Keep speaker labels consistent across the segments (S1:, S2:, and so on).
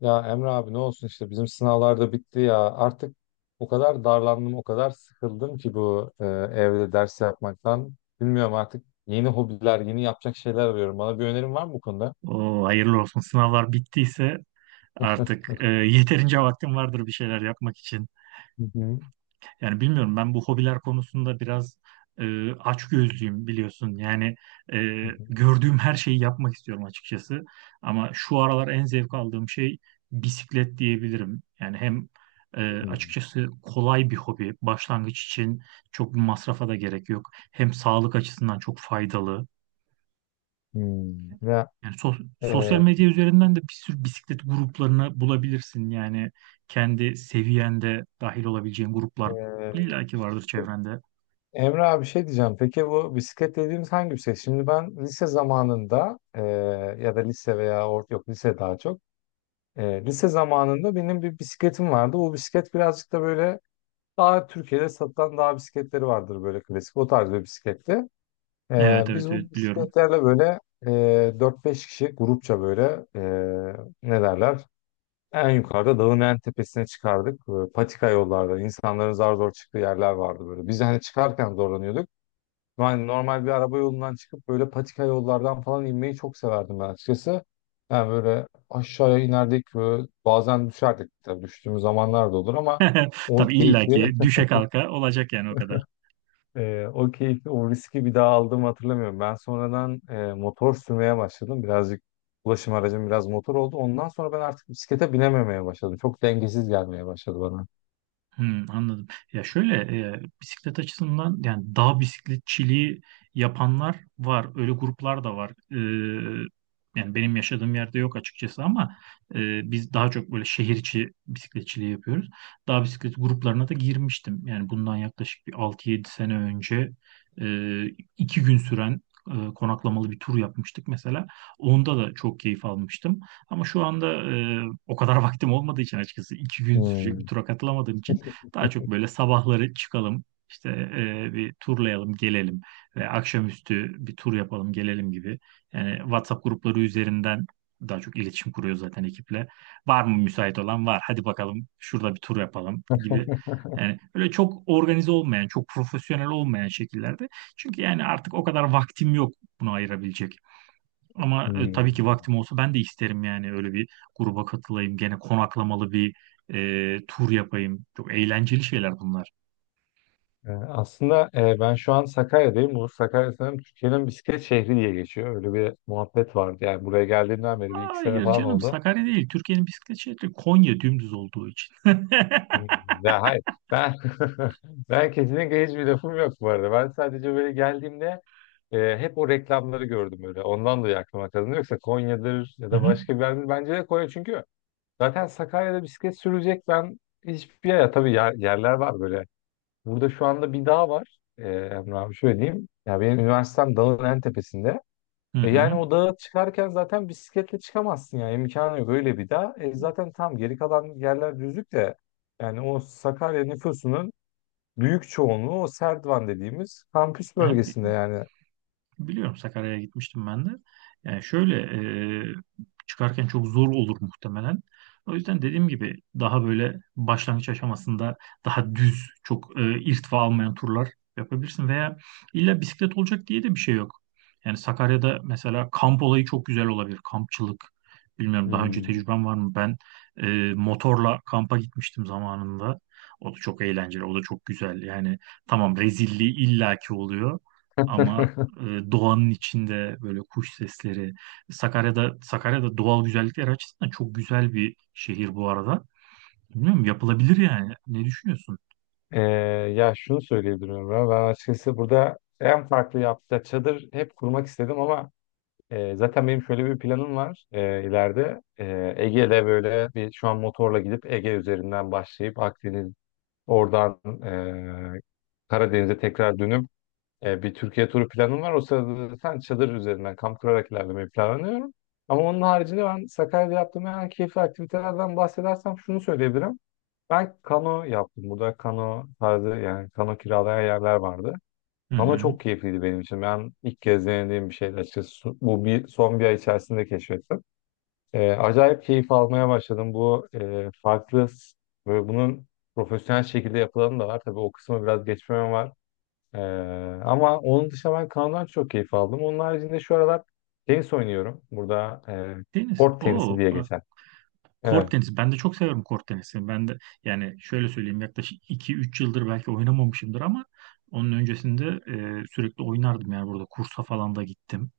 S1: Ya Emre abi ne olsun işte bizim sınavlarda bitti ya. Artık o kadar darlandım, o kadar sıkıldım ki evde ders yapmaktan. Bilmiyorum artık yeni hobiler, yeni yapacak şeyler arıyorum. Bana bir önerin var mı bu konuda?
S2: O hayırlı olsun. Sınavlar bittiyse
S1: Hı
S2: artık yeterince vaktim vardır bir şeyler yapmak için.
S1: hı.
S2: Yani bilmiyorum ben bu hobiler konusunda biraz açgözlüyüm biliyorsun. Yani e,
S1: Hı hı.
S2: gördüğüm her şeyi yapmak istiyorum açıkçası. Ama şu aralar en zevk aldığım şey bisiklet diyebilirim. Yani hem
S1: Hmm.
S2: açıkçası kolay bir hobi. Başlangıç için çok bir masrafa da gerek yok. Hem sağlık açısından çok faydalı.
S1: Hmm.
S2: Yani sosyal
S1: E,
S2: medya üzerinden de bir sürü bisiklet gruplarını bulabilirsin. Yani kendi seviyende dahil olabileceğin gruplar
S1: e,
S2: illaki vardır çevrende.
S1: Emre abi şey diyeceğim. Peki bu bisiklet dediğimiz hangi bisiklet? Şimdi ben ya da lise veya yok lise daha çok. E, lise zamanında benim bir bisikletim vardı. Bu bisiklet birazcık da böyle daha Türkiye'de satılan dağ bisikletleri vardır böyle klasik. O tarz bir bisikletti.
S2: Evet
S1: Biz
S2: evet
S1: bu
S2: evet biliyorum.
S1: bisikletlerle böyle 4-5 kişi grupça böyle e, ne derler? En yukarıda dağın en tepesine çıkardık. Böyle patika yollarda insanların zar zor çıktığı yerler vardı böyle. Biz hani çıkarken zorlanıyorduk. Yani normal bir araba yolundan çıkıp böyle patika yollardan falan inmeyi çok severdim ben açıkçası. Yani böyle aşağıya inerdik böyle bazen düşerdik tabii düştüğümüz zamanlar da olur ama o
S2: Tabii
S1: keyifli.
S2: illaki düşe kalka olacak yani o kadar.
S1: O keyfi, o riski bir daha aldığımı hatırlamıyorum. Ben sonradan motor sürmeye başladım. Birazcık ulaşım aracım biraz motor oldu. Ondan sonra ben artık bisiklete binememeye başladım. Çok dengesiz gelmeye başladı bana.
S2: Hmm, anladım. Ya şöyle bisiklet açısından yani dağ bisikletçiliği yapanlar var. Öyle gruplar da var. Yani benim yaşadığım yerde yok açıkçası ama biz daha çok böyle şehir içi bisikletçiliği yapıyoruz. Dağ bisiklet gruplarına da girmiştim. Yani bundan yaklaşık bir 6-7 sene önce e, 2 gün süren konaklamalı bir tur yapmıştık mesela. Onda da çok keyif almıştım. Ama şu anda o kadar vaktim olmadığı için açıkçası 2 gün sürecek bir
S1: Hmm.
S2: tura katılamadığım için daha çok böyle sabahları çıkalım, işte bir turlayalım, gelelim ve akşamüstü bir tur yapalım, gelelim gibi. Yani WhatsApp grupları üzerinden daha çok iletişim kuruyor zaten ekiple. Var mı müsait olan? Var. Hadi bakalım şurada bir tur yapalım gibi. Yani böyle çok organize olmayan, çok profesyonel olmayan şekillerde. Çünkü yani artık o kadar vaktim yok bunu ayırabilecek. Ama tabii ki
S1: Hmm.
S2: vaktim olsa ben de isterim yani öyle bir gruba katılayım. Gene konaklamalı bir tur yapayım. Çok eğlenceli şeyler bunlar.
S1: Ben şu an Sakarya'dayım. Bu Sakarya sanırım Türkiye'nin bisiklet şehri diye geçiyor. Öyle bir muhabbet vardı. Yani buraya geldiğimden beri bir iki sene
S2: Hayır
S1: falan
S2: canım
S1: oldu.
S2: Sakarya değil. Türkiye'nin bisiklet şehri Konya dümdüz olduğu için.
S1: Hmm. Ya hayır. Ben ben kesinlikle hiçbir lafım yok bu arada. Ben sadece böyle geldiğimde e, hep o reklamları gördüm öyle. Ondan dolayı aklıma kazındı. Yoksa Konya'dır ya
S2: Hı
S1: da
S2: hı.
S1: başka bir yerdir. Bence de Konya çünkü zaten Sakarya'da bisiklet sürecek ben hiçbir yer. Tabii yerler var böyle. Burada şu anda bir dağ var. E, Emre abi şöyle diyeyim. Ya benim üniversitem dağın en tepesinde.
S2: Hı
S1: E,
S2: hı.
S1: yani o dağa çıkarken zaten bisikletle çıkamazsın ya. İmkanı yok öyle bir dağ. E, zaten tam geri kalan yerler düzlük de yani o Sakarya nüfusunun büyük çoğunluğu o Serdivan dediğimiz kampüs
S2: Ha,
S1: bölgesinde yani.
S2: biliyorum Sakarya'ya gitmiştim ben de. Yani şöyle çıkarken çok zor olur muhtemelen. O yüzden dediğim gibi daha böyle başlangıç aşamasında daha düz, çok irtifa almayan turlar yapabilirsin. Veya illa bisiklet olacak diye de bir şey yok. Yani Sakarya'da mesela kamp olayı çok güzel olabilir. Kampçılık. Bilmiyorum daha önce
S1: Hmm.
S2: tecrüben var mı? Ben motorla kampa gitmiştim zamanında. O da çok eğlenceli, o da çok güzel. Yani tamam rezilliği illaki oluyor. Ama doğanın içinde böyle kuş sesleri. Sakarya'da doğal güzellikler açısından çok güzel bir şehir bu arada. Bilmiyorum yapılabilir yani. Ne düşünüyorsun?
S1: Ee, ya şunu söyleyebilirim ben. Ben açıkçası burada en farklı yaptığı çadır hep kurmak istedim ama zaten benim şöyle bir planım var ileride. E, Ege'de böyle bir şu an motorla gidip Ege üzerinden başlayıp Akdeniz oradan e, Karadeniz'e tekrar dönüp, bir Türkiye turu planım var. O sırada zaten çadır üzerinden kamp kurarak ilerlemeyi planlıyorum. Ama onun haricinde ben Sakarya'da yaptığım en keyifli aktivitelerden bahsedersem şunu söyleyebilirim. Ben kano yaptım. Burada kano tarzı yani kano kiralayan yerler vardı.
S2: Hı
S1: Kano
S2: hı.
S1: çok keyifliydi benim için. Ben ilk kez denediğim bir şeydi açıkçası. Bu bir, son bir ay içerisinde keşfettim. Acayip keyif almaya başladım. Bu e, farklı s- böyle bunun profesyonel şekilde yapılanı da var. Tabii o kısmı biraz geçmem var. Ee, ama onun dışında ben kanodan çok keyif aldım. Onun haricinde şu aralar tenis oynuyorum. Burada
S2: Deniz.
S1: kort tenisi
S2: Oo
S1: diye
S2: bak
S1: geçer.
S2: kort
S1: Evet.
S2: tenisi. Ben de çok severim kort tenisini. Ben de yani şöyle söyleyeyim yaklaşık 2-3 yıldır belki oynamamışımdır ama onun öncesinde sürekli oynardım yani burada kursa falan da gittim.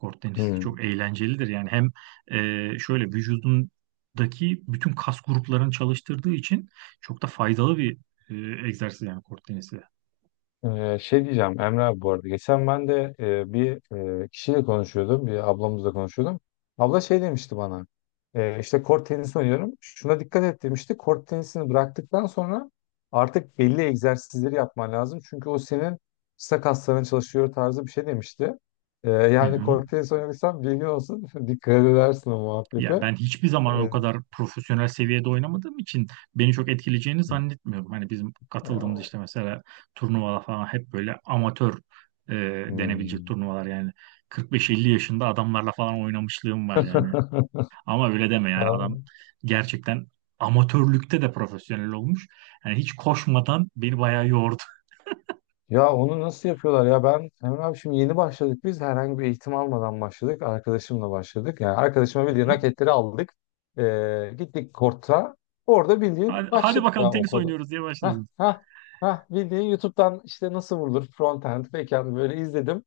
S2: Kort tenisi de
S1: Hmm.
S2: çok eğlencelidir. Yani hem şöyle vücudundaki bütün kas gruplarını çalıştırdığı için çok da faydalı bir egzersiz yani kort tenisi.
S1: Şey diyeceğim Emre abi bu arada. Geçen ben de bir kişiyle konuşuyordum. Bir ablamızla konuşuyordum. Abla şey demişti bana. E, işte kort tenisi oynuyorum. Şuna dikkat et demişti. Kort tenisini bıraktıktan sonra artık belli egzersizleri yapman lazım. Çünkü o senin sırt kasların çalışıyor tarzı bir şey demişti. E,
S2: Hı
S1: yani
S2: hı.
S1: kort tenisi oynuyorsan bilgin olsun. Dikkat edersin o
S2: Ya
S1: muhabbete.
S2: ben hiçbir zaman o
S1: E,
S2: kadar profesyonel seviyede oynamadığım için beni çok etkileyeceğini zannetmiyorum. Hani bizim
S1: e,
S2: katıldığımız
S1: o-
S2: işte mesela turnuvalar falan hep böyle amatör e, denebilecek
S1: Hmm.
S2: turnuvalar yani 45-50 yaşında adamlarla falan oynamışlığım var yani. Ama öyle deme yani adam gerçekten amatörlükte de profesyonel olmuş. Yani hiç koşmadan beni bayağı yordu.
S1: Ya onu nasıl yapıyorlar ya ben Emre abi şimdi yeni başladık biz herhangi bir eğitim almadan başladık arkadaşımla başladık yani arkadaşıma
S2: Hı
S1: bildiğin
S2: hı.
S1: raketleri aldık. Gittik korta, orada
S2: Hadi,
S1: bildiğin
S2: hadi
S1: başladık
S2: bakalım
S1: ya o
S2: tenis
S1: kadar.
S2: oynuyoruz diye
S1: ha
S2: başladınız.
S1: ha ha Bildiğin YouTube'dan işte nasıl vurulur, frontend, backend, böyle izledim.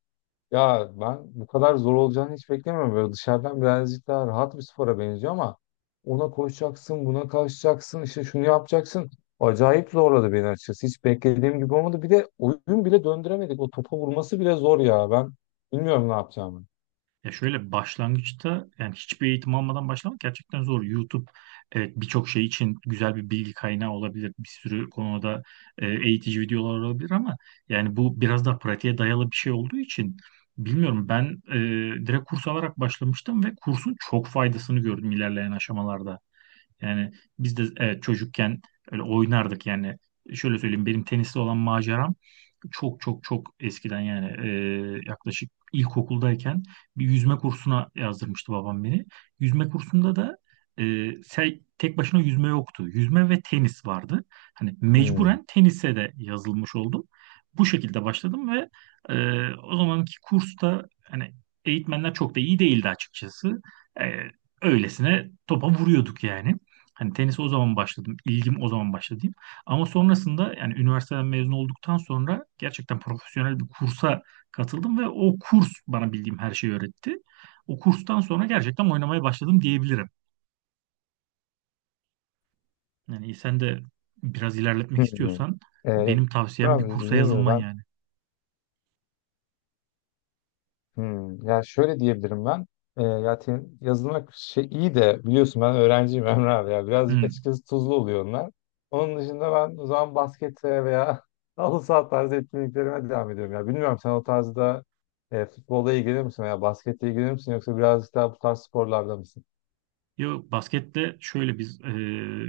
S1: Ya ben bu kadar zor olacağını hiç beklemiyorum. Böyle dışarıdan birazcık daha rahat bir spora benziyor ama ona koşacaksın, buna kalkacaksın, işte şunu yapacaksın. Acayip zorladı beni açıkçası. Hiç beklediğim gibi olmadı. Bir de oyun bile döndüremedik. O topa vurması bile zor ya. Ben bilmiyorum ne yapacağımı.
S2: Ya şöyle başlangıçta yani hiçbir eğitim almadan başlamak gerçekten zor. YouTube evet birçok şey için güzel bir bilgi kaynağı olabilir. Bir sürü konuda eğitici videolar olabilir ama yani bu biraz daha pratiğe dayalı bir şey olduğu için bilmiyorum ben direkt kurs alarak başlamıştım ve kursun çok faydasını gördüm ilerleyen aşamalarda. Yani biz de evet çocukken öyle oynardık yani. Şöyle söyleyeyim benim tenisle olan maceram çok çok çok eskiden yani yaklaşık ilkokuldayken bir yüzme kursuna yazdırmıştı babam beni. Yüzme kursunda da e, tek başına yüzme yoktu. Yüzme ve tenis vardı. Hani
S1: Hmm.
S2: mecburen tenise de yazılmış oldum. Bu şekilde başladım ve o zamanki kursta hani eğitmenler çok da iyi değildi açıkçası. E, öylesine topa vuruyorduk yani. Hani tenise o zaman başladım. İlgim o zaman başladı diyeyim. Ama sonrasında yani üniversiteden mezun olduktan sonra gerçekten profesyonel bir kursa katıldım ve o kurs bana bildiğim her şeyi öğretti. O kurstan sonra gerçekten oynamaya başladım diyebilirim. Yani sen de biraz ilerletmek
S1: Hmm.
S2: istiyorsan
S1: Ee,
S2: benim
S1: Emre
S2: tavsiyem bir
S1: abi
S2: kursa
S1: dediğim gibi
S2: yazılman
S1: ben.
S2: yani.
S1: Hmm, ya şöyle diyebilirim ben. Yazılmak şey iyi de biliyorsun ben öğrenciyim. Emre abi ya.
S2: Hı.
S1: Birazcık açıkçası tuzlu oluyor onlar. Onun dışında ben o zaman baskete veya halı saha tarzı etkinliklerime devam ediyorum. Ya bilmiyorum sen o tarzda futbolda ilgilenir misin veya basketle ilgilenir misin yoksa birazcık daha bu tarz sporlarda mısın?
S2: Yo, baskette şöyle biz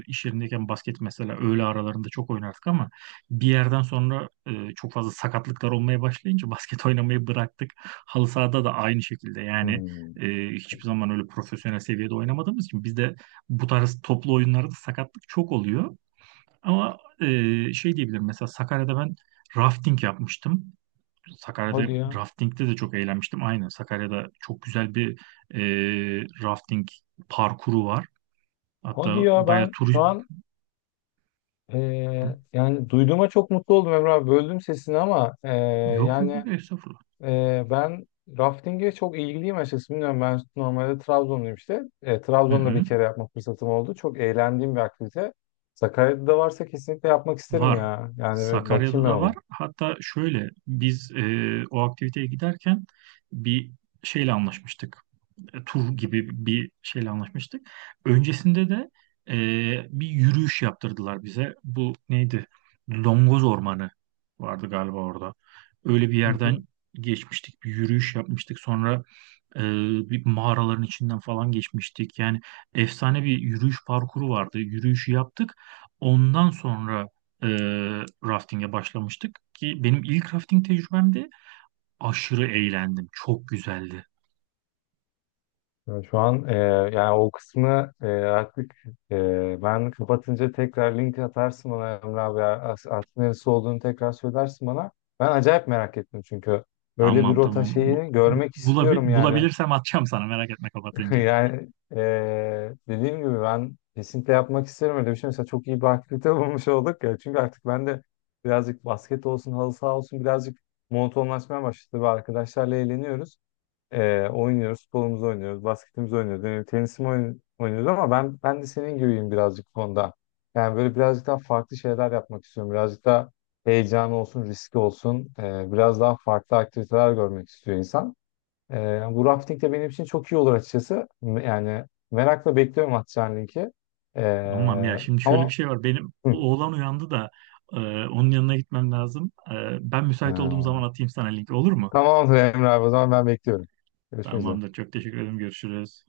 S2: iş yerindeyken basket mesela öğle aralarında çok oynardık ama bir yerden sonra çok fazla sakatlıklar olmaya başlayınca basket oynamayı bıraktık. Halı sahada da aynı şekilde yani
S1: Hmm.
S2: hiçbir zaman öyle profesyonel seviyede oynamadığımız için bizde bu tarz toplu oyunlarda sakatlık çok oluyor. Ama şey diyebilirim, mesela Sakarya'da ben rafting yapmıştım. Sakarya'da
S1: Hadi ya.
S2: raftingde de çok eğlenmiştim. Aynen Sakarya'da çok güzel bir e, rafting parkuru var.
S1: Hadi
S2: Hatta
S1: ya
S2: bayağı
S1: ben
S2: tur
S1: şu an e, yani duyduğuma çok mutlu oldum Emre abi. Böldüm sesini ama,
S2: yok yok
S1: yani
S2: yok estağfurullah.
S1: Ben rafting'e çok ilgiliyim açıkçası. Bilmiyorum ben normalde Trabzonluyum işte.
S2: Hı
S1: Trabzon'da
S2: hı.
S1: bir kere yapma fırsatım oldu. Çok eğlendiğim bir aktivite. Sakarya'da da varsa kesinlikle yapmak isterim
S2: Var.
S1: ya. Yani bir
S2: Sakarya'da
S1: bakayım ben
S2: da var.
S1: ona.
S2: Hatta şöyle biz o aktiviteye giderken bir şeyle anlaşmıştık. E, tur gibi bir şeyle anlaşmıştık. Öncesinde de e, bir yürüyüş yaptırdılar bize. Bu neydi? Longoz Ormanı vardı galiba orada. Öyle bir
S1: Hı hı.
S2: yerden geçmiştik. Bir yürüyüş yapmıştık. Sonra Ee, bir mağaraların içinden falan geçmiştik. Yani efsane bir yürüyüş parkuru vardı. Yürüyüşü yaptık. Ondan sonra e, rafting'e başlamıştık ki benim ilk rafting tecrübemdi. Aşırı eğlendim. Çok güzeldi.
S1: Ya şu an, yani o kısmı artık, ben kapatınca tekrar link atarsın bana Emre abi ya. Artık neresi olduğunu tekrar söylersin bana. Ben acayip merak ettim çünkü. Böyle bir
S2: Tamam
S1: rota
S2: tamam.
S1: şeyini görmek istiyorum yani.
S2: Bulabilirsem atacağım sana, merak etme, kapatınca.
S1: Yani dediğim gibi ben kesinlikle yapmak isterim öyle bir şey. Mesela çok iyi bir aktivite bulmuş olduk ya. Çünkü artık ben de birazcık basket olsun, halı saha olsun birazcık monotonlaşmaya başladı. Ve arkadaşlarla eğleniyoruz. Oynuyoruz, futbolumuzu oynuyoruz, basketimizi oynuyoruz, yani tenisimi oynuyoruz ama ben de senin gibiyim birazcık bu konuda. Yani böyle birazcık daha farklı şeyler yapmak istiyorum. Birazcık daha heyecan olsun, riski olsun. Biraz daha farklı aktiviteler görmek istiyor insan. Yani bu rafting de benim için çok iyi olur açıkçası. Yani merakla bekliyorum atacağın linki.
S2: Tamam, ya
S1: Ee,
S2: şimdi şöyle bir
S1: ama
S2: şey var. Benim
S1: hı,
S2: oğlan uyandı da e, onun yanına gitmem lazım. E, ben müsait olduğum
S1: ee,
S2: zaman atayım sana link, olur mu?
S1: tamamdır Emre abi o zaman ben bekliyorum. Görüşmek üzere.
S2: Tamamdır. Çok teşekkür ederim. Görüşürüz.